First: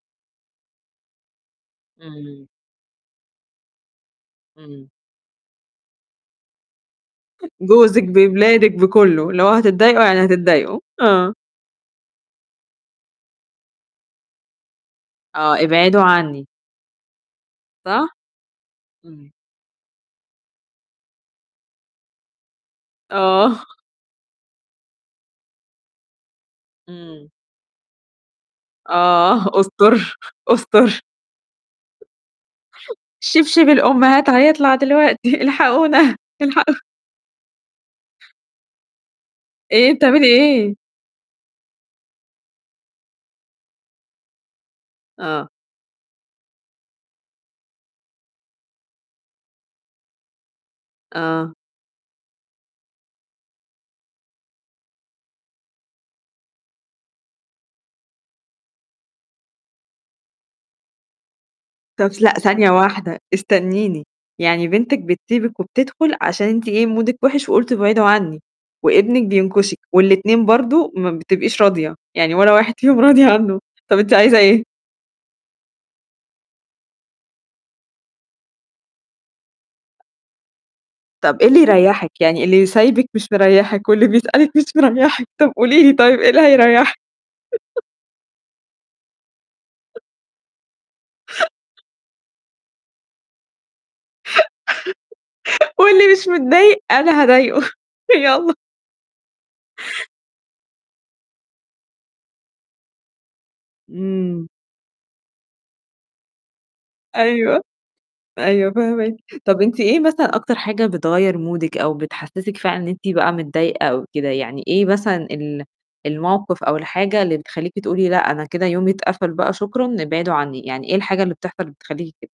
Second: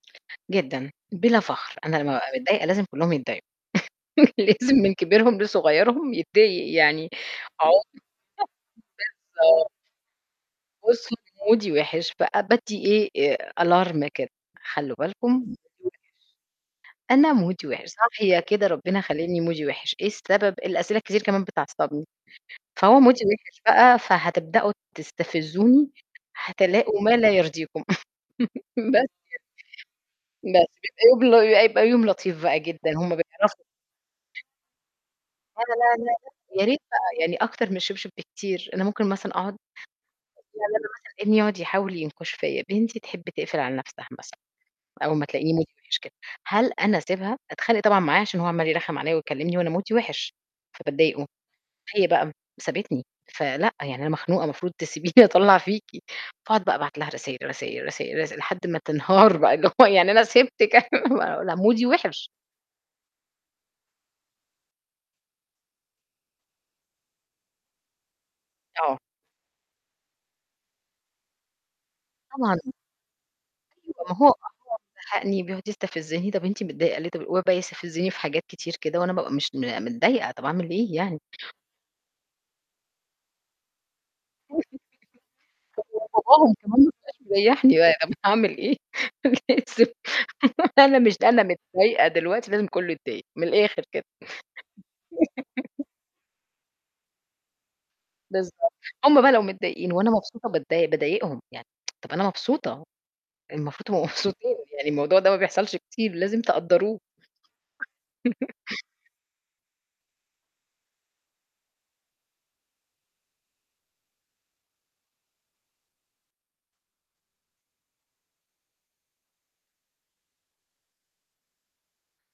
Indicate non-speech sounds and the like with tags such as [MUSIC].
جدًا، بلا فخر أنا لمّا بابقى إمم. متضايقة، لازم كُلّهم يتضايقوا [CHUCKLES] لازم إمم. من كبيرهم لصغيرهم يتضايق يعني جوزك باولادك [UNINTELLIGIBLE] بكُلّه، اللي هو: بالضبط. "هتّضايقوا، يعني هتّضايقوا." وصلوأ آه. ومودي وحِش فأ بادّي إيه Alarm كده: "خلّوا بالكم مودي آه: وحِش. "ابعدوا عني." أنا مودي وحِش، صح؟ صاحية كده ربنا إمم. خالقني مودي وحِش، إيه السبب؟ الأسئلة الكتير كمان بتعَصّبني، فهو مودي وحِش آه. بقى، فهتبدأوا تستفزوني، هتلاقوا ما إمم. لا يرضيكم" [CHUCKLES] بس آه، استر، يعني. بس استر. بيبقى يبقى يوم لطيف بقى جدًا، هُم بيعرفوا شبشب الأمهات هيطلع دلوقتي: لأ، لأ، لأ، "الحقونا، يا الحقوا" ريت بقى يعني أكتر من الشبشب بكتير، أنا ممكن مثلًا أقعد إيه، بتعملي يعني إيه؟ أنا مثلًا ابني يقعد يحاول ينكُش فيّا، بنتي تحب تقفل على نَفْسها مثلًا أول ما آه. تلاقيني مودي وحِش كده. هل أنا أسيبها؟ أتخانق طبعًا معاه، عشان هو عمّال يرخّم عليّا ويكلمني وأنا مودي وحِش، فبضايقُه. آه. هي بقى سابتني فلأ، يعني: "أنا مخنوقة المفروض تسيبيني أطلّع فيكِ." فأقعد بقى أبعت لها رسايل، رسايل، رسايل رساي لحد ما تنهار بقى اللي هو: "يعني أنا سيبتِك أنا ما" "أنا مودي طب ث وحش." لأ، ثانية واحدة استنيني، يعني بنتِك بتسيبِك وبتدخل عشان أنتِ إيه مودِك وحِش، وقُلتِ: "ابعدوا عني." آه. وابنِك بينكشِك، والاتنين برضه ما بتبقيش راضية، يعني ولا طبعًا. واحد فيهم راضية عنه، أيوه، طب أنتِ ما هو هو عايزة إيه؟ مزهقني بيقعد يستفزني: "طب أنتِ متضايقة ليه؟ طب" ويقعد يستفزني في حاجات كتير كده، وأنا بابقى مش متضايقة طب أعمل إيه يعني؟ طب إيه اللي يريحِك، يعني اللي سايبِك مش مريحِك، واللي بيسألِك مش [UNINTELLIGIBLE] مريحِك، طب قولي لي طيب، إيه اللي وباباهم كمان ما هيريحِك؟ بيبقاش مريّحني، [CHUCKLES] [UNINTELLIGIBLE] أنا هاعمل إيه، أنا لازم أنا مش أنا متضايقة دلوقتي، لازم كُلّه يتدايق من الآخر كده [CHUCKLES] [CHUCKLES] "واللي مش متضايق، أنا هاضايقُه، [CHUCKLES] يالّا." بالضبط. هُم بقى لو متضايقين وأنا مبسوطة باتضاي بضايقهم يعني [TSK] طب أنا مبسوطة، المفروض تبقوا إمم. مبسوطين يعني: "الموضوع ده ما بيحصلش كتير لازم تقدّروه." أيوه. أيوه، [CHUCKLES] فاهماكِ، طب أنتِ إيه مثلًا أكتر حاجة بتغيّر مودِك أو بتحسسِك فعلًا إن أنتِ بقى متضايقة أو كده، يعني إيه مثلًا ال المَوقِف أو الحاجة اللي بتخلّيكِ تقولي: "لأ، أنا كده يومي اتقفل بقى، شكرًا، ابعدوا عني." يعني إيه الحاجة اللي بتحصل بتخلّيكِ كده؟